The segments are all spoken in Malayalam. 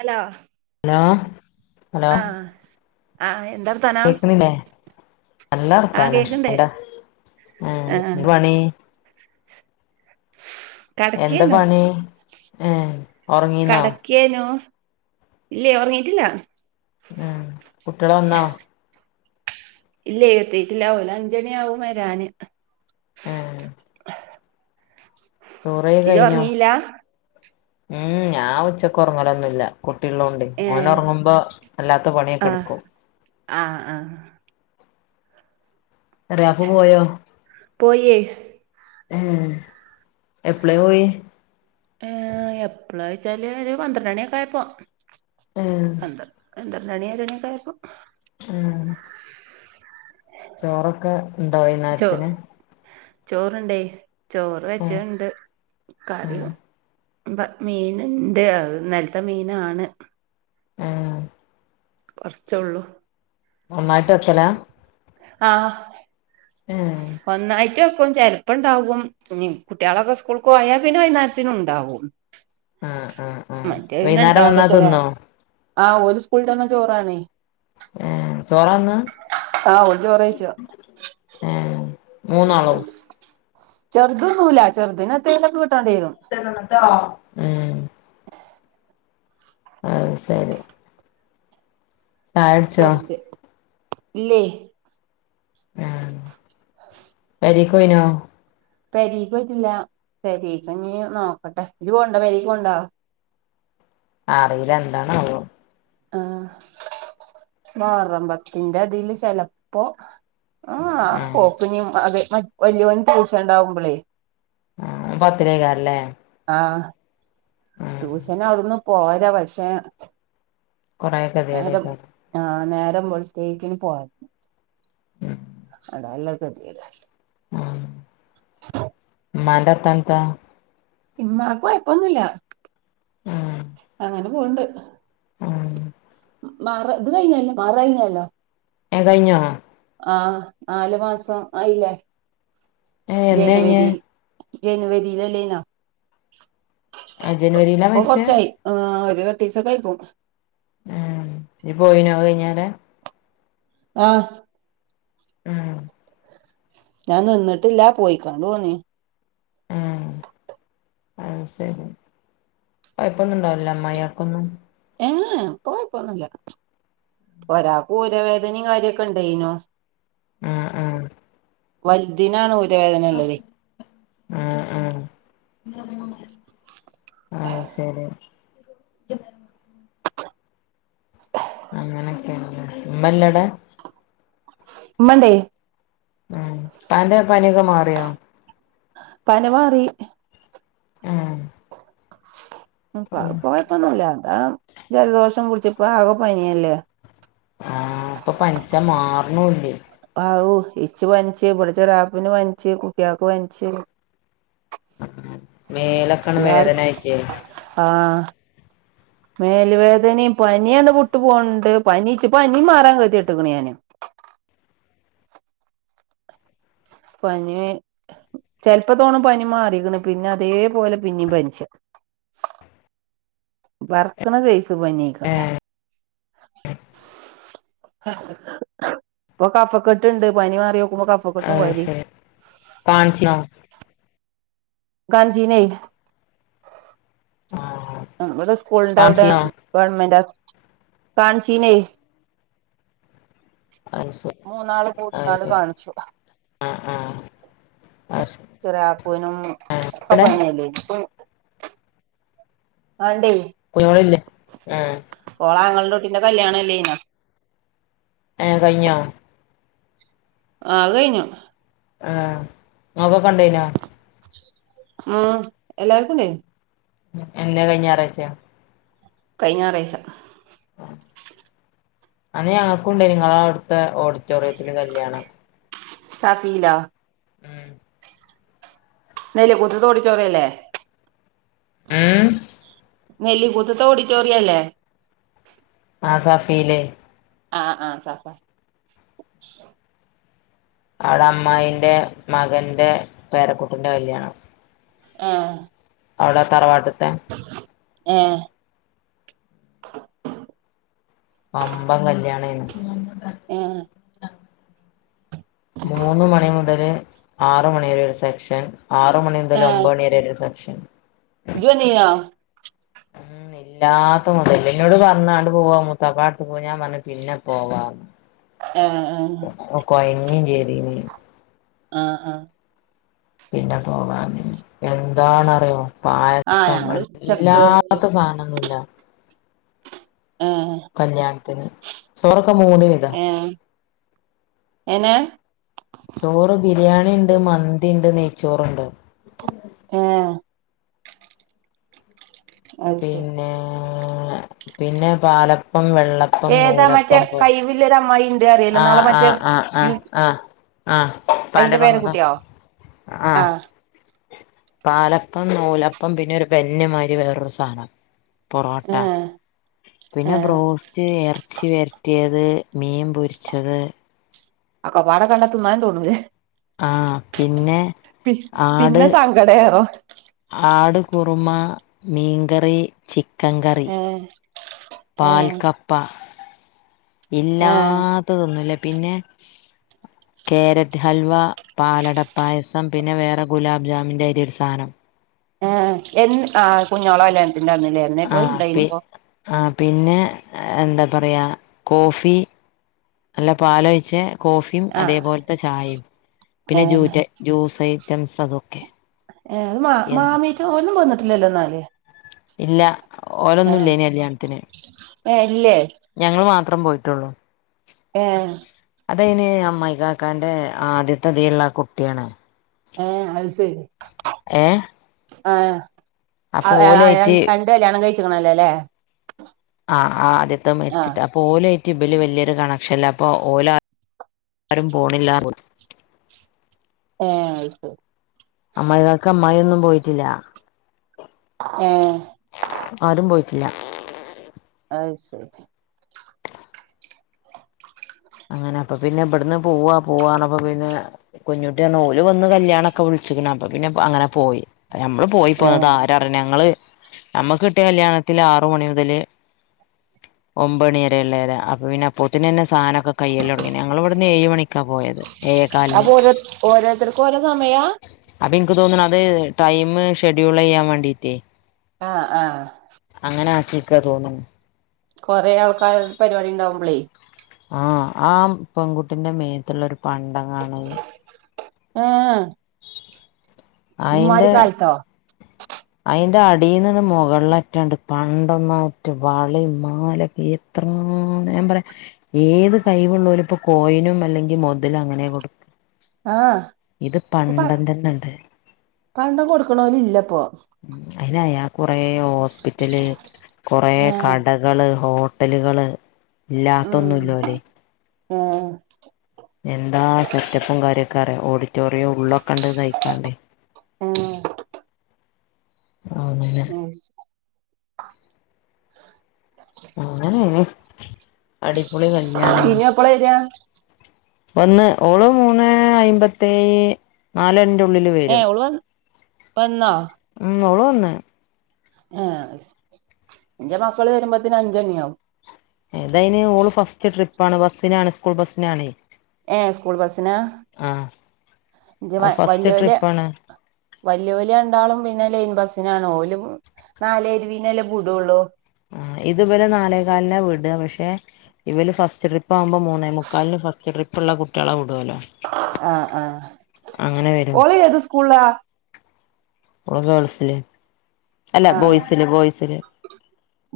ഹലോ ആ ആ ആ കേക്കുന്നില്ലേ നല്ല ആഹ് വർത്താന കേക്ക്ണ്ട് എന്താ ആ എ ആഹ് ന്താ പണി എന്താ കടക്കേനു പണി ഏ ഉറങ്ങീന്നോ കടക്കിയേനു ഇല്ലേ ഉറങ്ങിട്ടില്ല ആ കുട്ടികളെ വന്നോ ഇല്ല എത്തട്ടില്ലാഓല് അഞ്ചണി ആവും വരാന് ആ ഇജ് കഴിഞ്ഞോ ഉറങ്ങില ഉം ഞാൻ ഉച്ചക്കുറങ്ങലൊന്നുമില്ല കുട്ടികള്ളോണ്ട് ഓന ഏഹ് ഉറങ്ങുമ്പോ അല്ലാത്ത പണിയൊക്കെ ആഹ് എടുക്കും ആഹ് ആഹ് ചെറിയാപ്പു പോയോ പോയേ ഉം എപ്പളേ പോയി ഏ എപ്പളാ വെച്ചാല് ഒരു പന്ത്രണ്ട് മണിയൊക്കെ ആയപ്പോ ഏ പന്തത്രണ്ട്ണിയ ഓര്മണി യെക്കെ അയപ്പോം ഏ ചോറൊക്കെ ഉണ്ടാവെയ്ന്നേരത്തിന് ചോറ് ഇണ്ടെയ് ചോറ് വെച്ചെയ് ഇണ്ട് ഏ കാറിം മീനിണ്ട് ഇന്നൽത്തെ മീനാണ്. ഏഹ്. കുറച്ചുള്ളൂ. ഒന്നായിട്ട് വെക്കലാ? ആഹ് ഏ ഒന്നായിറ്റ് വെ ക്കും ചെലപ്പുണ്ടാാവും കുട്ട്യാളൊക്കെ സ്കൂൾക്ക് പോയാ പിന്നെ വൈകുന്നേരത്തിന് ഉണ്ടാവും. ആഹ് ആഹ് ആഹ് മറ്റേ പിന്നെ വൈന്നേരം ഇണ്ടാവില്ല വന്നാ ചെറ തിന്നോ ആഹ് ഓല് സ്കൂള് വിട്ട് വന്ന ചോറാണേ. ഏഹ് ചോറാന്നാ ആഹ് ഓല് ചോറ് വെയ്ച്ച. ഏഹ് മൂന്നാളോ ചെറുത് തിന്നൂല്ല ചെറുതിന് എന്തെങ്കിലും ഒക്കെ കിട്ട കിട്ടണം ട്ടോ ഉം. അയ് സെരി. ചായ കുടിച്ചോ? ഇല്ലേയ്. ആഹ്. പെരീക്ക് പോയിനോ? പെരിക്ക് പോയിട്ടില്ല പെരിക്ക് ഇഞ് നോക്കട്ടെ ഇജ് പോണ്ടോ പേരിക്ക് പോവൂണ്ടോ? അറീല എന്താണ് അവോ? ആഹ് ഗോതമ്പത്തിന്റെ ഇതില് ചെലപ്പോ ആഹ് പോക്കിഞ് വലിയോന് ട്യൂഷൻ ഉണ്ടാവുമ്പോളേ ആഹ് പത്തിലെക്കാരല്ലെ? ആഹ് ട്യൂഷൻ അവിടുന്ന് പോരാ പക്ഷെ കൊറേ നേരം കെതിയേടേക്കാരം ആഹ് നേ ത്തം വെളുത്തേക്കിന് പോരണം അതാല്ല [unintelligible] ആഹ് ഉമ്മാന്റെ വർത്താനം ഇത്താ. ഇമ്മക്ക് കുയപ്പൊന്നുയില്ല അങ്ങനെ പോവുണ്ട്. ആഹ് മർ ഇത് കഴിഞ്ഞയില്ലേ മഹ്ർ കഴിഞ്ഞ അല്ലെ. ഏഹ് കഴിഞ്ഞോ? ആഹ് നാലുമാസം ആയില്ലേ ഏഹ് എന്നാ കഴിഞ്ഞേ ജനുവരി. ജനുവരി അല്ലെയിരുന്നോ ജനുവരിയിലാ അപ്പൊ മരിച്ചേ കുറച്ചായി ഏഹ് ഒരു. ഒരു എട്ട് ദിവസം ഒക്കെ ആയ്ക്കും. ഏഹ് ഇനി പോയിനോ അത് കഴിഞ്ഞാലേ. ആഹ് ആഹ് ഞാൻ നിന്നിട്ടില്ല പോയികോണ്ട് പോണ്. ആഹ് അത് ശരി കൊഴപ്പൊന്നും ഇണ്ടാവൂലലെ അമ്മായാക്കൊന്നും. ഏഹ് ഇപ്പൊ കൊഴപ്പൊന്നും ഇല്ല. ഒരാൾക്ക് ഊരവേദനയും കാര്യയൊക്കെ ഇണ്ടെയ്നോ. ആഹ് ആഹ് വലുതിനാണ് ഊരവേദനയുള്ളത്. ആഹ് ആഹ് ശരി അങ്ങനൊക്കെ അല്ലെ ഇമ്മല്ലെ അവിടെ. ഇമ്മയുണ്ട്. ഉം അന്റെ പനിയൊക്കെ മാറിയോ? പനി മാറി. ഉം പാ ഇപ്പ കൊഴപ്പൊന്നും ഇല്ലാ അതാ ജൽദോഷം പുട്ച്ച് ഇപ്പ ആകെ പനി അല്ലേ ആ ഇപ്പ പൻച്ചാ മാർണുല്ലെയ് ആഹു ഇച്ച് പൻച്ച് ഇബടെ ചെറാപ്പുന് പൻച്ച് കുട്ടിയാക്ക് പൻച്ച് മേലൊക്കാണ്ട് എല്ലാർക്കും വേദനായിട്ടെ മേൽ വേദനിം പനിയാണ്ട് വുട്ട് പോൺണ്ട് പനി ഇച്ച് പനി മാറാൻ കെതെട്ട്ക്ക്ണ് ഞാൻ പനി ചെൽപ്പം തോണും പനി മാറിക്ക്ണ് പിന്നെ അതേപോലെ പിന്നിം പൻച്ചാ ബർക്ക്ണ സെയ്സ് പന്യായ്ക്ക ഏഹ് ഇപ്പൊ കഫക്കെട്ട് ഇണ്ട് പനി മാറിയൊ ക്കുമ്പം കഫകെട്ടും അത് കൊരിം ശരി കാണിച്ചിനോ കാണ്ഞ്ചിനെ ആഹ് ഇവടെ സ്കൂൾന്റെ അവ്ടെ കാണിച്ചിനോ ഗവൺമെന്റാ കാൺച്ചീനെയ് അത് ശരി മൂന്നാള് അത് കൂടിക്കാണ്ട് ശരി കാൺച്ചു ആഹ് ആഹ് അത് ശരി ചെറ്യാപ്പുനും ഒക്കെ എവിടെ പനി അല്ലെയ് ച്ചും ആ ഇണ്ടെയ് കുഞ്ഞോൾ ഇല്ലേ ആ ഓളെ ആങ്ങൾന്റെ കുട്ടീന്റെ കല്യാണം അല്ലെയ്നൊ ഏ കയ്ഞ്ഞോ ആ അത് കയ്ഞ്ഞു ആ ഇങ്ങക്കൊക്കെണ്ടെയ്നോ ആ എല്ലാർക്കുംണ്ടെയ്നി എന്നെ കയ്ഞ്ഞ ഞാറാച്ച്യാേ കയ്ഞ്ഞ ഞാറായ്ച്ച ആ അന്ന് ഞങ്ങക്കുണ്ടെയ്നി ഇങ്ങളെ അവ്ട്ത്തെ ഓഡിറ്റോറിയത്തില് കല്യാണം സഫീല ഉം [unintelligible] ല് കുതുതോടിറ്റോറിയല്ലേ ഊം നെല്ലിക്കൂത്ത്ത്തെ ഓടിറ്റോറിയല്ലേ ആ സഫീലെ ആ ആ സാഫാ അവള അമ്മായിന്റെ മകന്റെ പേരക്കൂട്ടിന്റെ കല്യാണം ആ അവ്ടെ തറവാട്ട്ത്തെ ഏ വമ്പം കല്യാണേനു ഏ മൂന്ന് മണി മുതല് ആറ് മണി വരെ ഒര് സെക്ഷൻ ആറ് മണി മുതൽ ഏ ഒമ്പണി വരെ ഒര് സെക്ഷൻ ഇജ്ജ് വന്നീനോ ഉം ല്ലാത്ത മാെതലല്ലേ ന്നാേട് പറഞ്ഞ് ആണ്ട് പോവാ മുത്താപ്പാന്റെട്ത്ത്ക്കോവ ഞാൻ പറഞ്ഞ് പിന്നെ പോവാന്ന് ഏ ഏ കൊയ്ങ്ങിം ചെയ്‌തീനി ആ ആ പിന്നെ പോവാർഞ്ഞ് എന്താണറിയോ ആ പായസങ്ങൾ ഞങ്ങള് ഉച്ചക്ക് ഉച്ച ല്ലാത്ത സാധനാെന്നുല്ല ഏ കല്യാണത്തിന് ചോറൊക്കെ മൂന്ന് വിതാ ഏ എനെ ചോറ് ബിരിയാണി ഉണ്ട് മന്തി ഉണ്ട് നെയ്ച്ചോറണ്ട് ഏ അത് ശരി പിന്നേ പിന്നെ പാല പ്പം വെള്ളപ്പം ഏതാ മറ്റേ നൂലപ്പം പോ കൈവില്ലൊരു അമ്മായി ഉണ്ട് അറിയല്ലോ ആ നാളെ ആ മറ്റേ ആ ആ യു ആ ആ പന്റെ അയിന്റെ പങ്ങ പേരക്കുട്ടിയോ ആ പാലപ്പം നൂലപ്പം പിന്നെ ഒരു പെെന്നിമാതിരി വേറൊരു സാധനം പൊറോട്ട ഏ ഏ പിന്നെ ബ്രോസ്റ്റ് അച്ചി വരട്ടിയത് മീൻ പൊരിച്ചത് ആ കപാട കണ്ടത്തന്നന്ന് തോന്നൂല്ലേ ആഹ് പിന്നെ പി ആട് പിന്നെ സങ്കടയണോ ആട് കുറുമ മീൻകറി ച ഏ പാൽക്കപ്പ ഏഹ് ഇല്ലാത്തതൊന്നുംല്ല പിന്നെ കോരറ്റ് ഹൽവ പാലടപ്പായസം പിന്നെ വേറെ ഗുലാബ് ജാമിൻ്റെതിന്റെ ഒരു സാധനം ആ എ ആ കുഞ്ഞോള അല്ല ആ പി ആ പിന്നെ എന്താ പറയുക കോഫി നല്ല പാലൊഴിച്ച് കോഫിയും ആഹ് അതേപോലത്തെ ചായയും പിന്നെ ജ ഏഹ് ജ്യൂസ് ഐറ്റംസ് അതൊക്കെ ഏ അത് മാ എന്ന് മാമീട്ട ഒന്നും വന്നിട്ടില്ലല്ലോ എന്നാല് ഇല്ല ഓരൊന്നുംല്ല ഇനി കല്യാണത്തിന് ല്ലേ അത്രം പോയിട്ടുള്ളൂ ഏ അത ഇന് അമ്മ്മായി കാക്കാന്റെ ആദ്യത്തെതിയുള്ള ആ കുട്ടിയാണ് ആ അത് ശരി ഏ [unintelligible] അപ്പൊ ഓലായിട്ട് രണ്ടകല്ലണം കഴിച്ചിക്കണല്ലോ അല്ലേ ആ ആദ്യത്തെ ആഹ് മരിച്ചിട്ട് അപ്പോ ഓലോ ഈ യബില് വലിയൊരു കണക്ഷനല്ലെ അപ്പോ ഓലോ ആരും പോണില്ല ആ ആയിക്ക അമ്മായിക്കൾക്ക് അമ്മായി ഒ ന്നും പോയിട്ടില്ല ആഏ ഇല്ല അ ശരി അങ്ങനെ അപ്പൊ പിന്നെ ഇവിടന്ന് പോവാ പോവാണപ്പ പിന്നെ കുഞ്ഞുട്ടി ഓല് വന്ന് കല്യാണൊക്കെ വിളിച്ചിക്കണ അപ്പൊ പിന്നെ അങ്ങനെ പോയി നമ്മള് പോയി പോന്ന ത് ഏഹ് ആരായി ഞങ്ങള് നമ്മക്ക് കിട്ടിയ കല്യാണത്തിലു ആറു മണി മുതല് ഒമ്പത്തുമണി വ രല്ലേ അതെ അപ്പഴാത്തേ പിന്നെ പൊത്തിന് തന്നെ സാധനൊക്കെ തയ്യല് തുടങ്ങി ഞങ്ങൾ ഇവിടുന്ന് ഏഴ് മണിക്കാ പോയത് ഏഴേകാലിന് അപ്പൊ ഓരോ ഓരോരുത്തർക്കും ഓരോ സമയ അപ്പൊ എനിക്ക് തോന്നണ് അത് ടൈം ഷെഡ്യൂൾ ചെയ്യാൻ വേണ്ടീട്ടേ ആ ആ അങ്ങനെ ആ ചീക്കാ തോന്നുന്നു കൊറെേ ആൾക്കാർ പരിപാടി ഉണ്ടാവുമ്പളേ ആ ആ പെൺകുട്ടിന്റെ മേത്തുള്ള ഒരു പണ്ടങ്ങാണ് ആ ഇമ്മാതിരി കാലത്തോ അതിന്റെ അടിന്ന്ത ന്നെ മുകളിലറ്റമുണ്ട് പണ്ടവും മറ്റും വളയും മാലയും ഉം ഞാൻ പറയാം ഏത് കഴിവുള്ളവരും ഇപ്പോ കോയിനും അല്ലെങ്കിൽ മുതലും അങ്ങനെ കൊടുക്കു. ആഹ് ഇപ്പ പൻ തന്നെണ്ട് പണ്ടം കൊടുക്ണോല് ഇല്ലപ്പൊ അയാക്ക് കുറെ ഹോസ്പിറ്റല് കൊറെ ആഹ് കടകള് ഓ ട്ടല്കള് ഇല്ലാത്തതൊന്നും ഇല്ലോലെ ഹേ എന്താ സെറ്റപ്പും കാര്യോക്കെ അറിയോ ഓഡിറ്റോറിയം ഉള്ളൊക്കെണ്ട് തയ്ക്കാണ്ടേ ഹേ അങ്ങനെ [unintelligible] അങ്ങനെങ്ങനെ ഫിനു എപ്പളാ വെരാ? ഒന്ന് ഓള് മൂന്നെ അയ്ബത്തെയ്യ് നാലെണിന്റെ ഉള്ളില് വെരും ബെന്നോ ഉം ഓള് വന്ന് ഹേ ഇന്റെ മക്കള് വരുമ്പത്തിന് അഞ്ചണി ആവും ഇതയ്ന് ഓള് ഫസ്റ്റ് ട്രിപ്പാണ് ബസ്സിനാണ് സ്കൂൾ ബസ്സിനാണ് ഏഹ് സ്കൂൾ ബസിനാ? ആഹ് ഇന്റെ മ ഫസ്റ്റ് വല്ല്യോലെ ട്രിപ്പാണ് വല്ല്യോല് രണ്ടാളും പിന്നെ ലൈൻ ബസ് ത്തിനാണ് ഓലും നാലെ ഇരുവിനല്ലേ ബ്ടെള്ളൂ ആഹ് ഇത് ബലെ നാലേ കാൽനാ വ്ട ബഷേ ഇവല് ഫസ്റ്റ് ട്രിപ്പ് ആവുമ്പം മൂന്നേ മുക്കാലിന് ഫസ്റ്റ് ട്രിപ്പ് ഇള്ള കുട്ട്യാളെ വ് ആഹ് ആഹ് അങ്ങനെ വരും ഓള് ഏത് സ്കൂളിലാ? ഓള് ഗേൾസ്ല് ആഹ് ആഹ്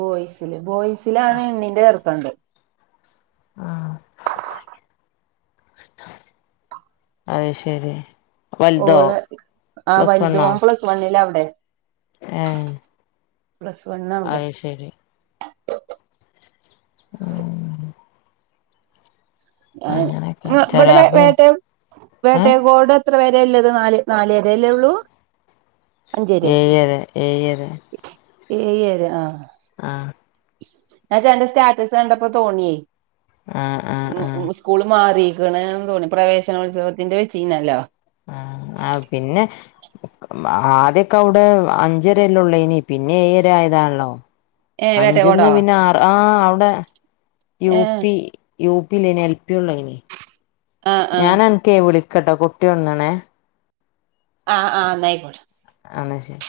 ബോയ്സ്ല് ബോയ്സിലാണ് ഇണിന്റെ ചെർക്കൻണ്ട് ആഹ് [inaudible] അഹ് ശെരി ഓള് ആഹ് വൽത് ഓം പ്ലസ് വൺല് ഔടെ ഏഹ് പ്ലസ് വൺ അവിടെ. ഏഹ് അങ്ങനെയൊക്കെ ഇവിടെ ചെറിയാപ്പ ഞാൻ വേട്ട വേട്ടയകോട്. എത്ര പേരെ ഉള്ളത് നാല് നാലേരല്ലേ ഉള്ളൂ. അഞ്ചേരെ ഏഴര ഏഴര. ഏഴര ആഹ് ആഹ് ഞാൻ ചേട്ടന്റെ സ്റ്റാറ്റസ് കണ്ടപ്പോ തോന്നി ആ ആ ഉം ആ ഉം സ്കൂള് മാറി. എനിക്കൊന്ന് തോന്നി പ്രവേശനോത്സവത്തിന്റെ വച്ചിരുന്നല്ലോ. ആഹ് ആഹ് പിന്നെ ആദ്യയൊക്കെ അവിടെ അഞ്ചരല്ലാം ഉള്ളയെനി പിന്നെ ഏഴര ആയതാണല്ലോ. ഏ അഞ്ചയെന്ന് വേട്ടയകോടോ പിന്നെ ആറ് ആഹ് അവിടെ U A P. U P ഇല്ലായിരുന്നു എൽ പി ഉള്ളേനി. ആ ആ ഞാൻ എണീറ്റ് വിളിക്കട്ടെ കുട്ടിവന്നേനെ. ആഹ് ആഹ് എന്നാ ആയിക്കോട്ടെ. എന്നാ ശരി